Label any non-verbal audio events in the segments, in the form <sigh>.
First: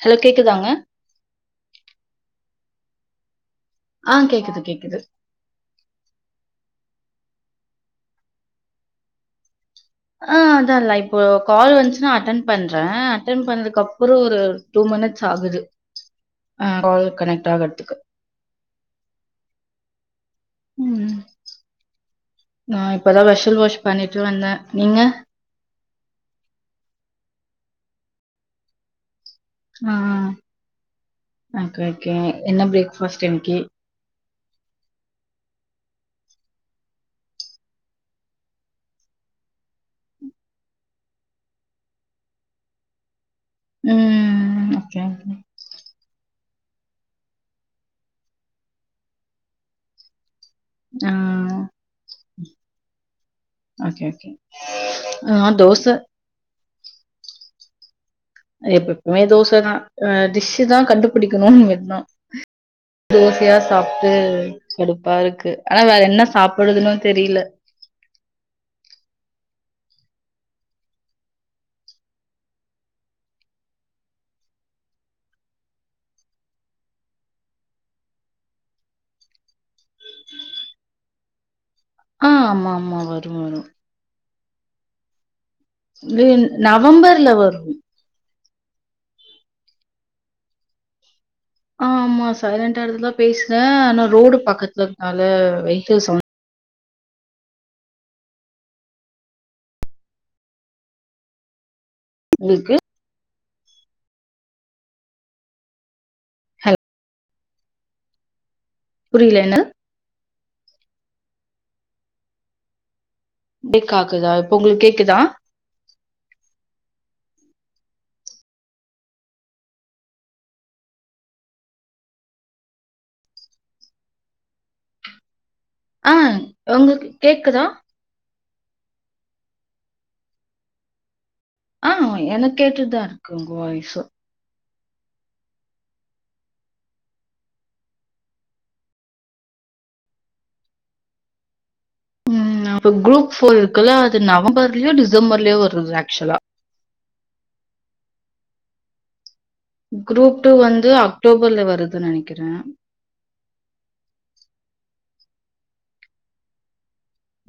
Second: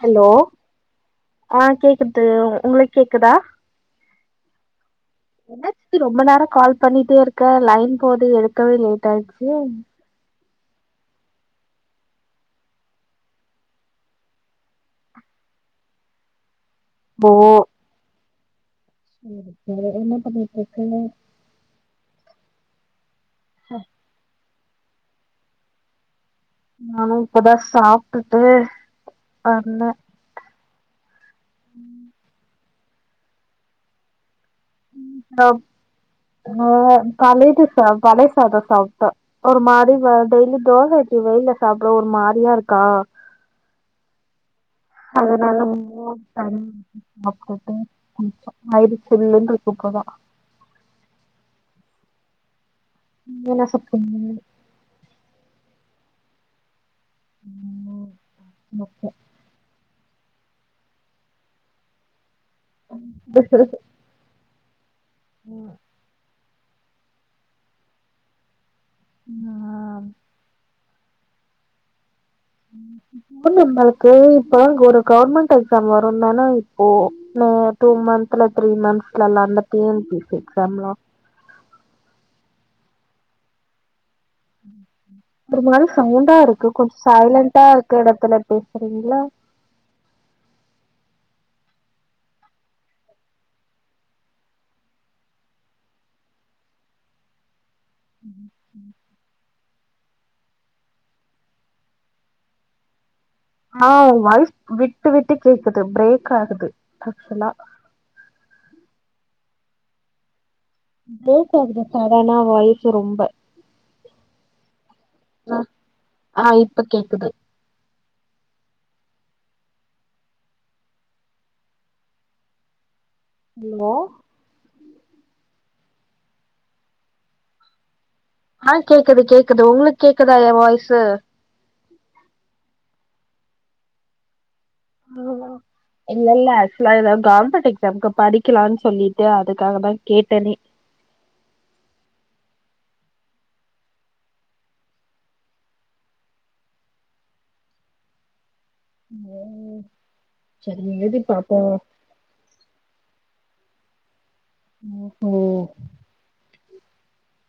Hello ஆ கேக்குது உ உங்ளுக்கு கேக்குதா ஆ கேக்குது கேக்குது என்னாச் ரொம்ப நேரொ கால் பண்ணிட்டேருக்கே லைன் போது எடுக்கவே லேட்டாயிடுச்சு ஆ அதா இல்ல இப்போ ஒ கால் வந்துச்சுன்னா அட்டன் பண்றே அட்டன் பண்ணதுக்கு அப்ற ஒரு டூ மினிட்ஸ் ஆகுது ஆ கால் போ கனெக்ட் ஆகறதுக்கு சரி ச என்ன பண்ணிட்டு இருக்க <unintelligible> <inaudible> இப்ப தா வேஷல் வாஷ் பண்ணிட்டு வந்தே நீங்க நானு இப்ப தா சாப்ட்டுட்டு ம் வந்தே ம் ஓகே ஓகே என்ன பிரேக ஃபஸ்ட் இன்னைக்கு ஆ ஆ பழேது சா பழைய சாதொ சாப்பிட்ட ஒரு மாரி டெய்லி தோச இட்லி வெயில சாப்ட ஒரு மாரியா இருக்கா ம் ம் அதனால <unintelligible> வயிறு ஃபுல்லுனுருக்கு இப்ப தா ஆ என்ன சாப்டிங்க நா தோச <inaudible> ஆ எப் ஓகே எப்புமே தோச தா ஆ டிஷீ தா கண்டுபிடிக்கணுன் எண்ணோ தோசயா சாப்ட்டு கடுப்பாருக்கு ஆனா வேற என்ன சாப் படுதணு தெரில பு நம்மளுக்கு இப்பதாக் கொரு கவுர்மெண்ட் எக்ஸ்ஸாம் வருன்தான இப்போ ஆ டூ மந்த்தல த்ரீ மந்த்ஸ்ல அந்த T N P C exam ஆ ஆமா ஆமா வரோ வரோ உ உம் ஒரு மாரி இது சவுண்டா இருக்கு கொஞ் நவம்பர்ல சைலெண்டா வரும். இருக்க எடத்துல பேசுறீங்ளா ஆமா சைலெண்டா <unintelligible> பேசுனே ஆனா ரோடு பக்கத்ல இருந்தனால வெஹிக்கிள் சவுண் உ உ உம் உங்ளுக்கு ஆ உ வாய்ஸ் விட்டு விட்டு கேக்குது பிரேக் ஆகுது ஹலோ ஆக்ட்சுவலா புரில என்ன ப்ரேக் அகுது சடனா வாய்சு ரொம்ப பேக் அகுத இப்ப உங்குளுக்கு கேக்குதா ஆ இப்ப கேக்குது ஹலோ ஆ உங்குளுக்கு கேக்குதா ஆ கேக்குது கேக்குது உங்குளுக்கு கேக்குதா எ வாய்சு ஆ எனக் கேட்டுதா இருக்கு உங்க வாய்சு இல்லல்ல <unintelligible> காம்பெட் எக்ஸ்ஸாம்க்கு படிக்கலான்னு சொல்லிட்டு அதுக்காகதா கேட்டனே உம் அப்ப குரூப் ஃபோர் இருக்குல்ல அது நவம்பர்லியோ டிசம்பர்லியோ வருர்து ஆக்ட்சுவலா உம் குரூப் டூ வந்து பாப்போ அக்டோபர்ல வருதுன்னு நெனைக்கிறே உம் ஓ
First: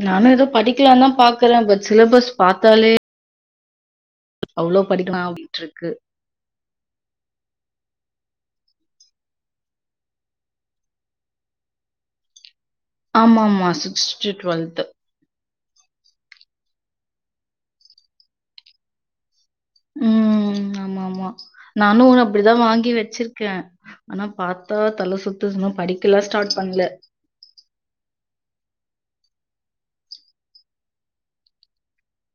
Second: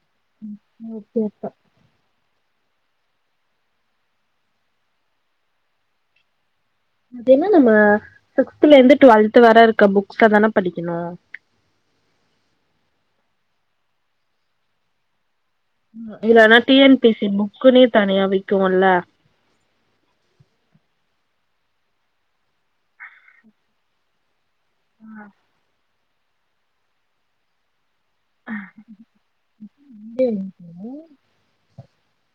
நானு ஏதோ படிக்லான்னுதா ஓகே அப்ப பாக்குறே பட் சிலபஸ் பாத்தாலே அவ்ளோ படிப்பனா அப்டின்ட்டுருக்கு அதென்ன நம்ம சிக்ஸ்த்ல இருந்து டுவெல்த் வர இருக்க புக்ஸ்சதான படிக்கணு ஆமா ஆமா சிக்ஸ்த் டூ டுவெல்த் இல்லனா டி என் பி சி புக்குனே தனியா விக்குல்ல உம் ஆமா ஆமா நானு ஒன்னு அப்பிடிதா வாங்கி வச்சிர்க்கே ஆனா பா தா தல சுத்து துன்னோ படி கில்ல ஸ்டார்ட் பண்ல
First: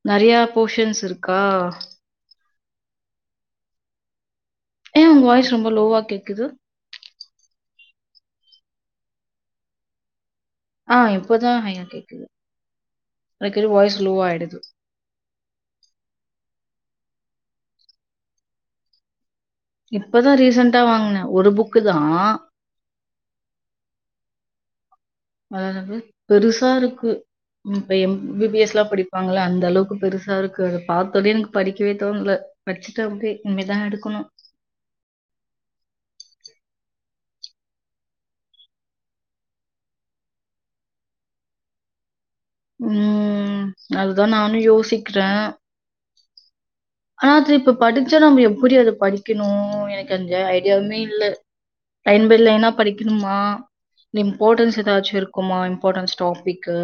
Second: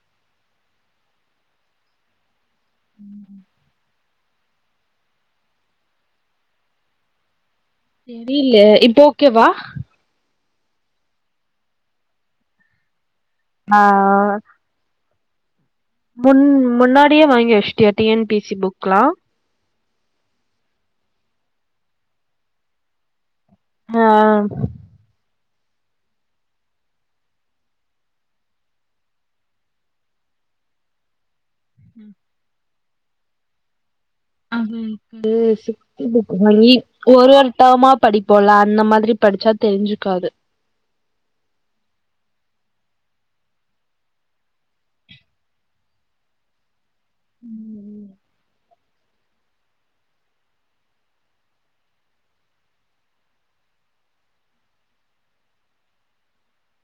நெறையா போர்ஷன்ஸ் இருக்கா உம் ஏ உங்க வாய்ஸ் ரொம்ப லோவா கேக்குது தெரில இப்போ ஓகேவா ஆ இப்பதா ஹையா கேக்குது அடிக்கடி ஆ வாயஸ் லோவ் ஆயிடுது முன் முன்னாடியே வாங்கி வச்சுடியா டி என் பி சி புக்லா இப்பதா ரீசன்டா வாங்குனே ஒரு புக்குதா ஆ <inaudible> பெருசா இருக்கு உம் இப்ப எம் பி பி எஸ் லா படிப்பாங்கள அந்த அளவுக்கு பெருசா இருக்கு அத பாத்தோனே எனக் படிக்கவே தோண்ல வச்சுட்ட அப்டே இம்மேதா எடுக்குணு ஒரு ஒரு டமா படிப்போல்ல அந்த மாத்ரி படிச்சா தெரிஞ்சுக்காது ம் அதுதா நானூ யோசிக்றே ஆனா அது இப்ப படிச்சா நம்ம எப்டி அதுப் படிக்கணு எனக்கெந்த ஐடியாவுமேல்ல லைன் பை லைனா படிக்கணுமா நிம்பார்ட்டன்ஸ் ஏதாச்சுருக்குமா இம்பார்ட்டன்ஸ் டாபிக்கு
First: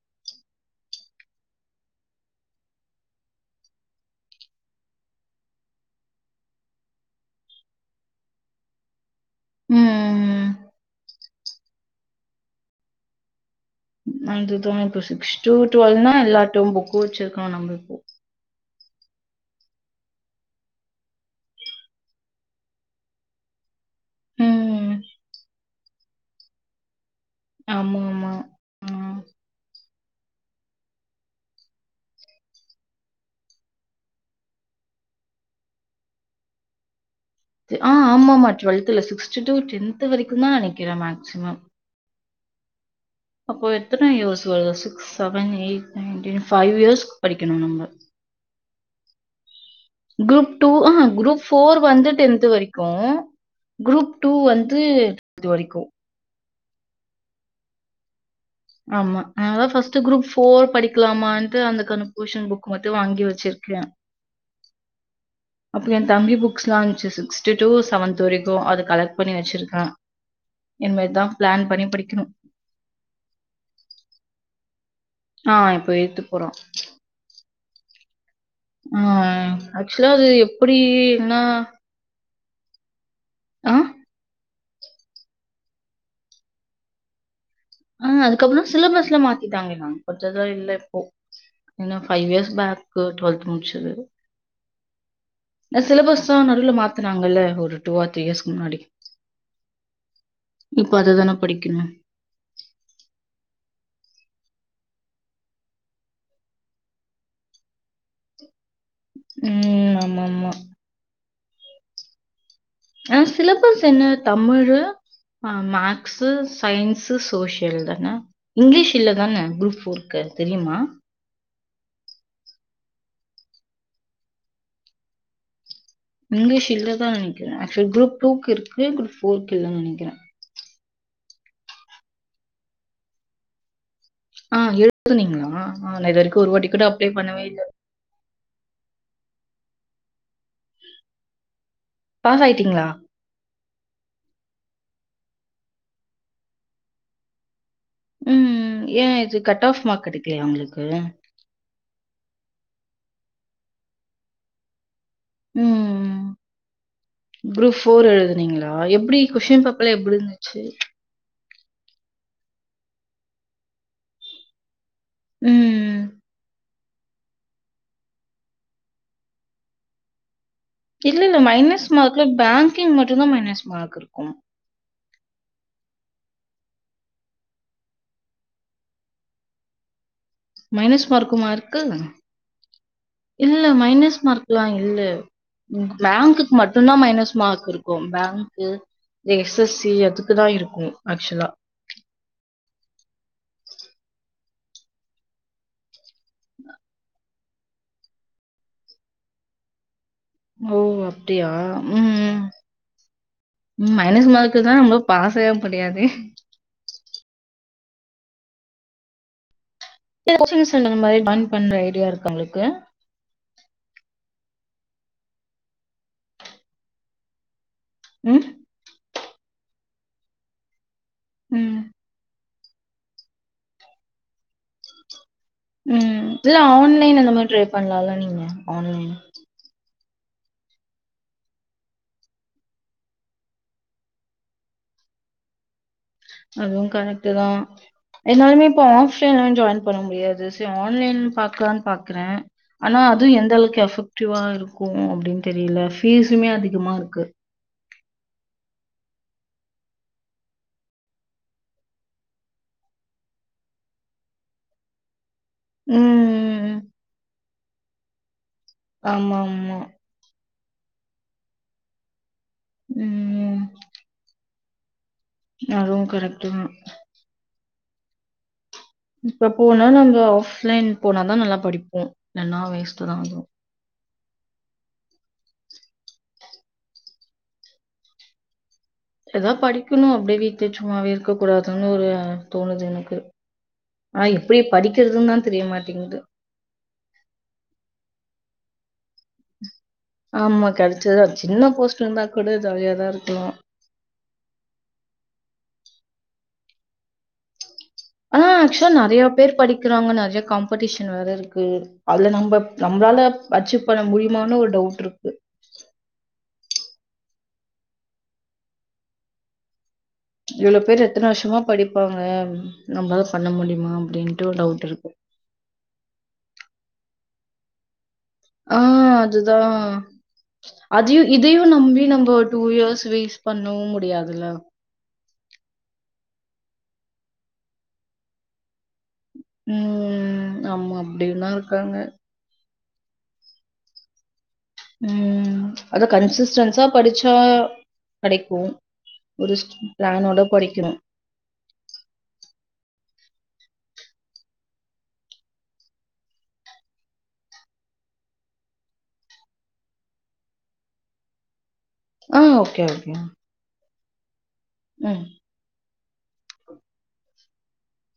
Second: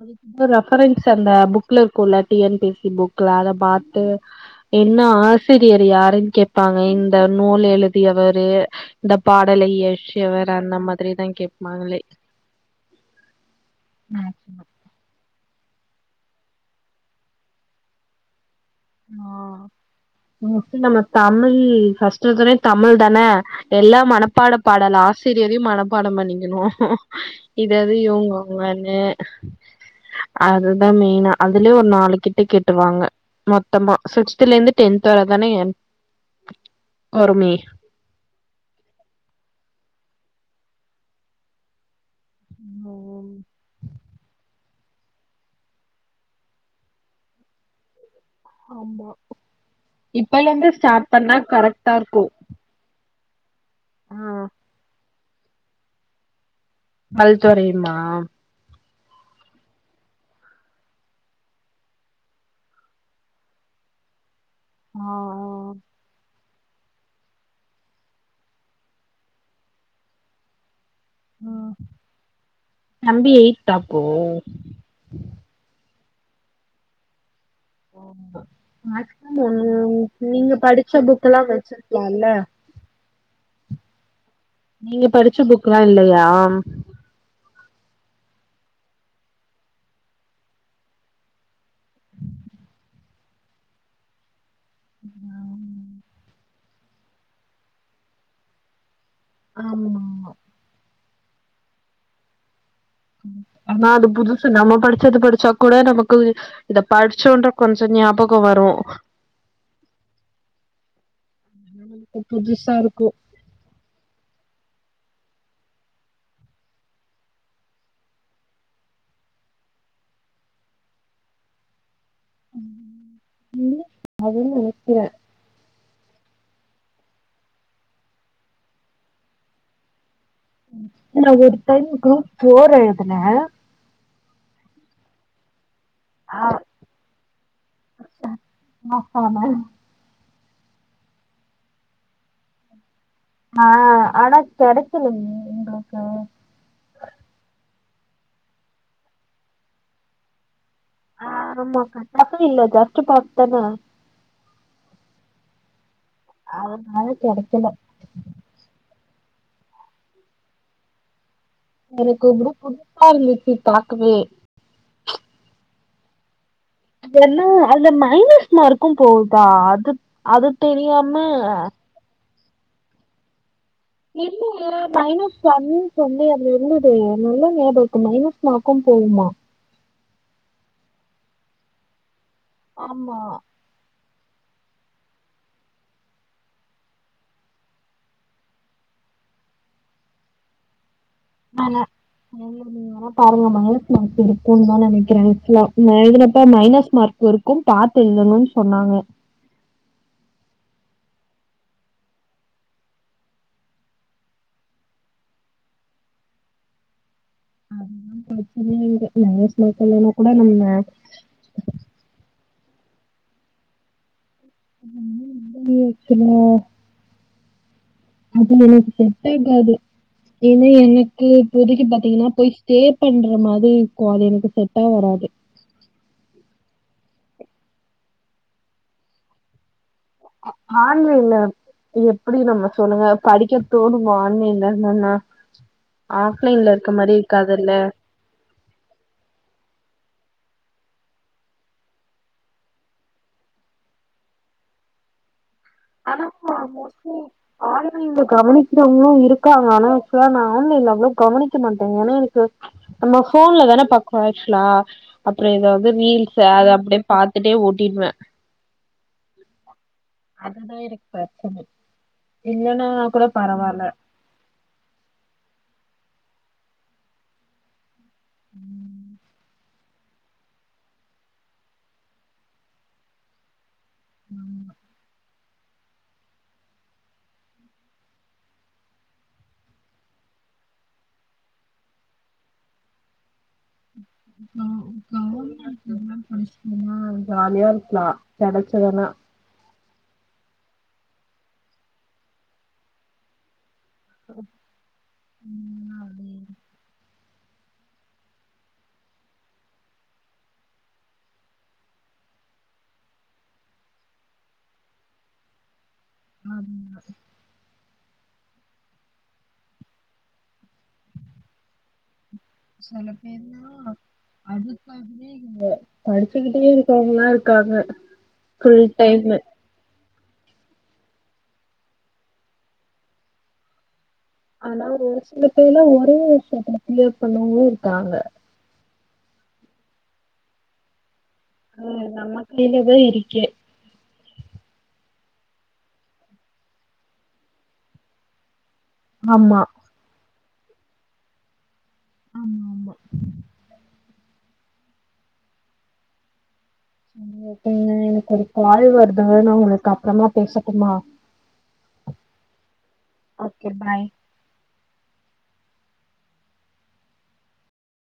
அதுக் ரெஃபரன்ஸ் அந்த புக்ல இருக்கோல டி என் பி சி புக்ல அத பாத்து என்ன ஆசிரியர் யாருன் கேப்பாங்க இந்த நூல் எழுதியவரு இந்த பாடலை ம். இயற்றியவர் அந்த மாத்ரிதா கேப்பாங்களே நன்றி தோ டு சிக்ஸ் டு டுவெல்னா எல்லாதுக்கூ புக்கு வெச்சுருக்கணு நம்ப இப்போ ஆ <inaudible> நம்ம தமிழ் ஃபஸ்ட் எடுத்தோனே தமிழ் தானே எல்லா மனப்பாட ம். பாடல் ஆசிரியரையூ மனப்பாடோ பண்ணிக்கணு இது அது இவங் ஆமாமா. ஆ. அவங்கனு அதுதா மெய்னா அதுலயே ஒரு நாலு கிட்ட கேட்டுருவாங்க மொத்தமா சிக்ஸ்துலேந்து டென்த் வரதானே து ஆ ஆமாமா டுவெல்த்தில்ல சிக்ஸ்த் டு டென்த் த்து வரைக்கூ தா நனைக்கிறே மேக்சிமம் ம் க்ஸ் seven eight nine ten five இயர்ஸ்க் படிக்கணு நம்ம ஆமா இப்பல குரூப் இருந்து டூ ஆஹ ஸ்டார்ட் பண்ணா குரூப் ஃபோர் கரெக்டா வந்து இருக்கு டென்த் வரைக்கூ குரூப் ஆ டூ வந்து இது வரைக்கூ பல்துறையுமா ஆமா அத ஃபஸ்ட் குரூப் ஃபோர் படிக்கலாமான்ட்டு அந்த கன்கூஷன் புக் மட்டூ வாங்கி வெச்சிருக்கே ஆ அப்போ ஆ எந்தம்பி புக் க்ஸ்லாய்ன்ச்சு சீக்ஸ்த் டு செவன்த் வரைக்கூ அத கலெக்ட் பண்ணி வெச்சிருக்கே இனிமேட் தா ப்ளான் ம் பண்ணி படிக்கணு தப்போ ஆ இப்போ ஏயித்து போறா ஆம்மா மேக்ஸிமம் ஆக்சுவலா அது வந்து நீங்க எப்படி படிச்ச என்ன புக்லா வெச்சிருக்லாலே ஆ நீங்க படிச்ச புக்கெல்லா இல்லையா ஆ அதுக்கப்றோ சிலபஸ்ல மாத்திட்டாங்ளேமா பட்ச்சதேல்ல இப்போ இல்ல ஃபைவ் இயர்ஸ் பேக் டுவெல்த்து முட்ச்சது நா சிலபஸ்ஸு <unintelligible> லா மாத்துனாங்கல ஒரு டூ ஆர் த்ரீ இயர்ஸ்கு முன்னாடி ஆம்மாமா ப அதுதானே படிக்கணூ ஆனா அது புதுசு நம்ம படிச்சது படிச்சா கூட நமக்கு இத படிச்சோன்ற கொஞ்ச ஞாபகோ வரோ ம் ஆமாம்மா இப்போ புதுஸ் ஆ சிலபஸ் என்ன தமிழு ஆ மேக்ஸு, சயின்ஸு சோசியல் தானே இங்கிலீஷ் இல்லதான குரூப் ஃபோர்க்கு தெரியுமா ம் அதா நெனைக்கிறே இங்கிலீஷ் இல்லதா நெனைக்றே ஃப் குரூப் டூக்கு இருக்கு குரூப் ஃபோர்க்கு இல்ல நெனைக்கிறே ம், நா ஒரு டைம் குரூப் ஃபோர் எழுதுன ஆ எழுதுனீங்களா. ஆ நா இது வரைக்கு ஒரு வாட்டி கூட அப்ளை பண்ணவே இல்ல பாஸான பாஸ் ஆயிட்டீங்ளா ஆ ஆனா கெடைக்கலிங்க எங்ளுக்கு ம் ஏ இது கட் ஆஃப் மார்க் கெடைக்கலையா அவங்களுக் ஆ ஆமா கட் ஆஃப் இல்ல ஜாஸ்ட் பாஸ்தான ம் இல்ல குரூப் ஃபோர் எழுதுனிங்ளா எப் எப்டி கொஷின் பேப்பலா எப்படி இருந்துச்சு? எனக்கு எதோ புதுசா இருந்துச்சு பாக்கவே ம் ம் என்ன அந்த மைனஸ் மார்க்கு போகுதா அது அது தெரியாம இல்லல்ல மைனஸ் மார்க்ல பேங்கிங் மட்டுந்தா மைனஸ் மார்க் இருக்கும். இல்லைங்க மைனஸ் பண்ணு சொல்லி அதுல இருந்துதே நல்லா ஞாபக இருக்கு மைனஸ் மார்க்கும் போகுமா மைனஸ் மார்க்குமா இருக்கு ஆமா இல்ல மைனஸ் மார்க்லா இல்ல பேங்க்குக்கு மட்டுந்தா மைனஸ் மார்க் இருக்கு பேங்க்கு எஸ் எஸ் சி அதுக்குதா இருக்கு ஆமா <unintelligible> பாருங்க மைனஸ் மார்க் இருக்கு தா நெனைக்கிற அக்சுலா நா எழுதுனப்ப மைனஸ் மார்க் இருக்கு பாத்து எழுதணுன் சொன்னாங்க ஓ அப்டியா ம் மைனஸ் மார்க்க தா நம்ள பாசய முடியாதே ஆ ப்ரச்சனயே இல்ல மைனஸ் மார்க் இல்லனா <unintelligible> கூட நம்ம ஜாய்ன் பண்ற ஐடியா இருக்கா உங்களுக்கு ம் ம் இருக்குங்க ம், அது எழுதிட்ட <unintelligible> என்ன இ ம். இப்போதக்கு பாத்தீங்கன்னா போய் பே பண்ற மாதி இருக்கு அது எனக்கு செட்டா வராது ம் இல்ல ஆன்லைன் அந்த மாரி ட்ரை பண்லால்ல நீங்க ஆன்லைன் ஆன்லைன்ல எப்டி நம்ம சொல்லுங்க படிக்க தோணுமா ஆன்லைன்ல என்னன்ன அதுவு கரெக்ட்டு தா எல்லாருமே இப்ப ஆஃப்லைன்ல ஜாய்ன் பண்ண முடியாது சியோ ஆன்லைன் பாக்லான் பாக்ற ஆனா அது எந்த அளவுக்கு எபெக்டிவா இருக்கு அப்டின் தெரியல ஆனா ஃபீஸுமே அதிகமா இருக்கு. கவனிக்கிறவங்களும் இருக்காங்க ஆனா ஆக்சுவலா நான் ஆன்லைன்ல அவ்ளவு கவனிக்க மாட்டேன் ஏன்னா எனக்கு நம்ம போன்ல தானே பாக்கோம் ஆக்சுவலா. அப்புறம் இத வந்து ரீல்ஸ் அதை ம். அப்படியே பார்த்துட்டே. டின்வ ஆமாம்மா அதுதா எனக்கு பிரச்சனே இல்லன்னா கூட பரவால்ல அதுவு கரெக்ட்டு தா உ <inaudible> ம் இப்ப போனா நாங்க ஆஃப்லைன் போனாதா நல்லா படிப்போ இல்லைன்னா வேஸ்ட் தா ஆகோ உம் <inaudible> ஏதா படிக்கணு அப்படியே வீட்டுல சும்மாவே இருக்க கூடாதுன்னு ஒரு தோணுது எனக்கு ஆ எப்படி படிக்கிறதுன்னு தான் தெரிய மாட்டேங்குது. படிசிங்கன ஜாலியா இருக்கலா கெடச்சுதுன்னா ஆமா கிடைச்சதா சின்ன போஸ்ட் இருந்தா கூட ஜாலியாதா இருக்கணு ம் ஆனா ஆக்சுவலா நெறையா பேர் படிக்கிறாங்க நெறைய கம்பெடிஷன் வேற இருக்கு அதுல நம்ம நம்மளால அச்சீவ் பண்ண முடியுமானு ஒரு டவுட் இருக்கு ஆம்மா இவ்ளோ பேரு எத்தன வருஷமா படிப்பாங்க சில நம்மளால பண்ண பேர்னா முடியுமா? அப்படின்ட்டு ஒரு டவுட் இருக்கு. அதுக்காகவே இங்க படிச்சுக்கிட்டே இருக்காங்க க்காங்க ஆ அதுதா அதையு இதையு நம்பி நம்ப ஒரு டூ இயர்ஸ் வேஸ்ட் பண்ணவு முடியாது ஆனா ஒரு சில பேர்லா ஒரே வருஷத்துல க்ளியர் பண்ணவங்களு இருக்காங்க ம் ஆமாம் ம் நம்ம கைல தா இருக்கு ம் அத கன்சிஸ்டன்ஸா படிச்சா கெடைக்கு ஒரு ஆமா பிளானோட படிக்கணு ஆமாமா ஆ எனக்கு ஒரு கால் வருது நா உங்களுக்கு அப்பறமா பேசட்டுமா அ ஓகே ஓகே ம்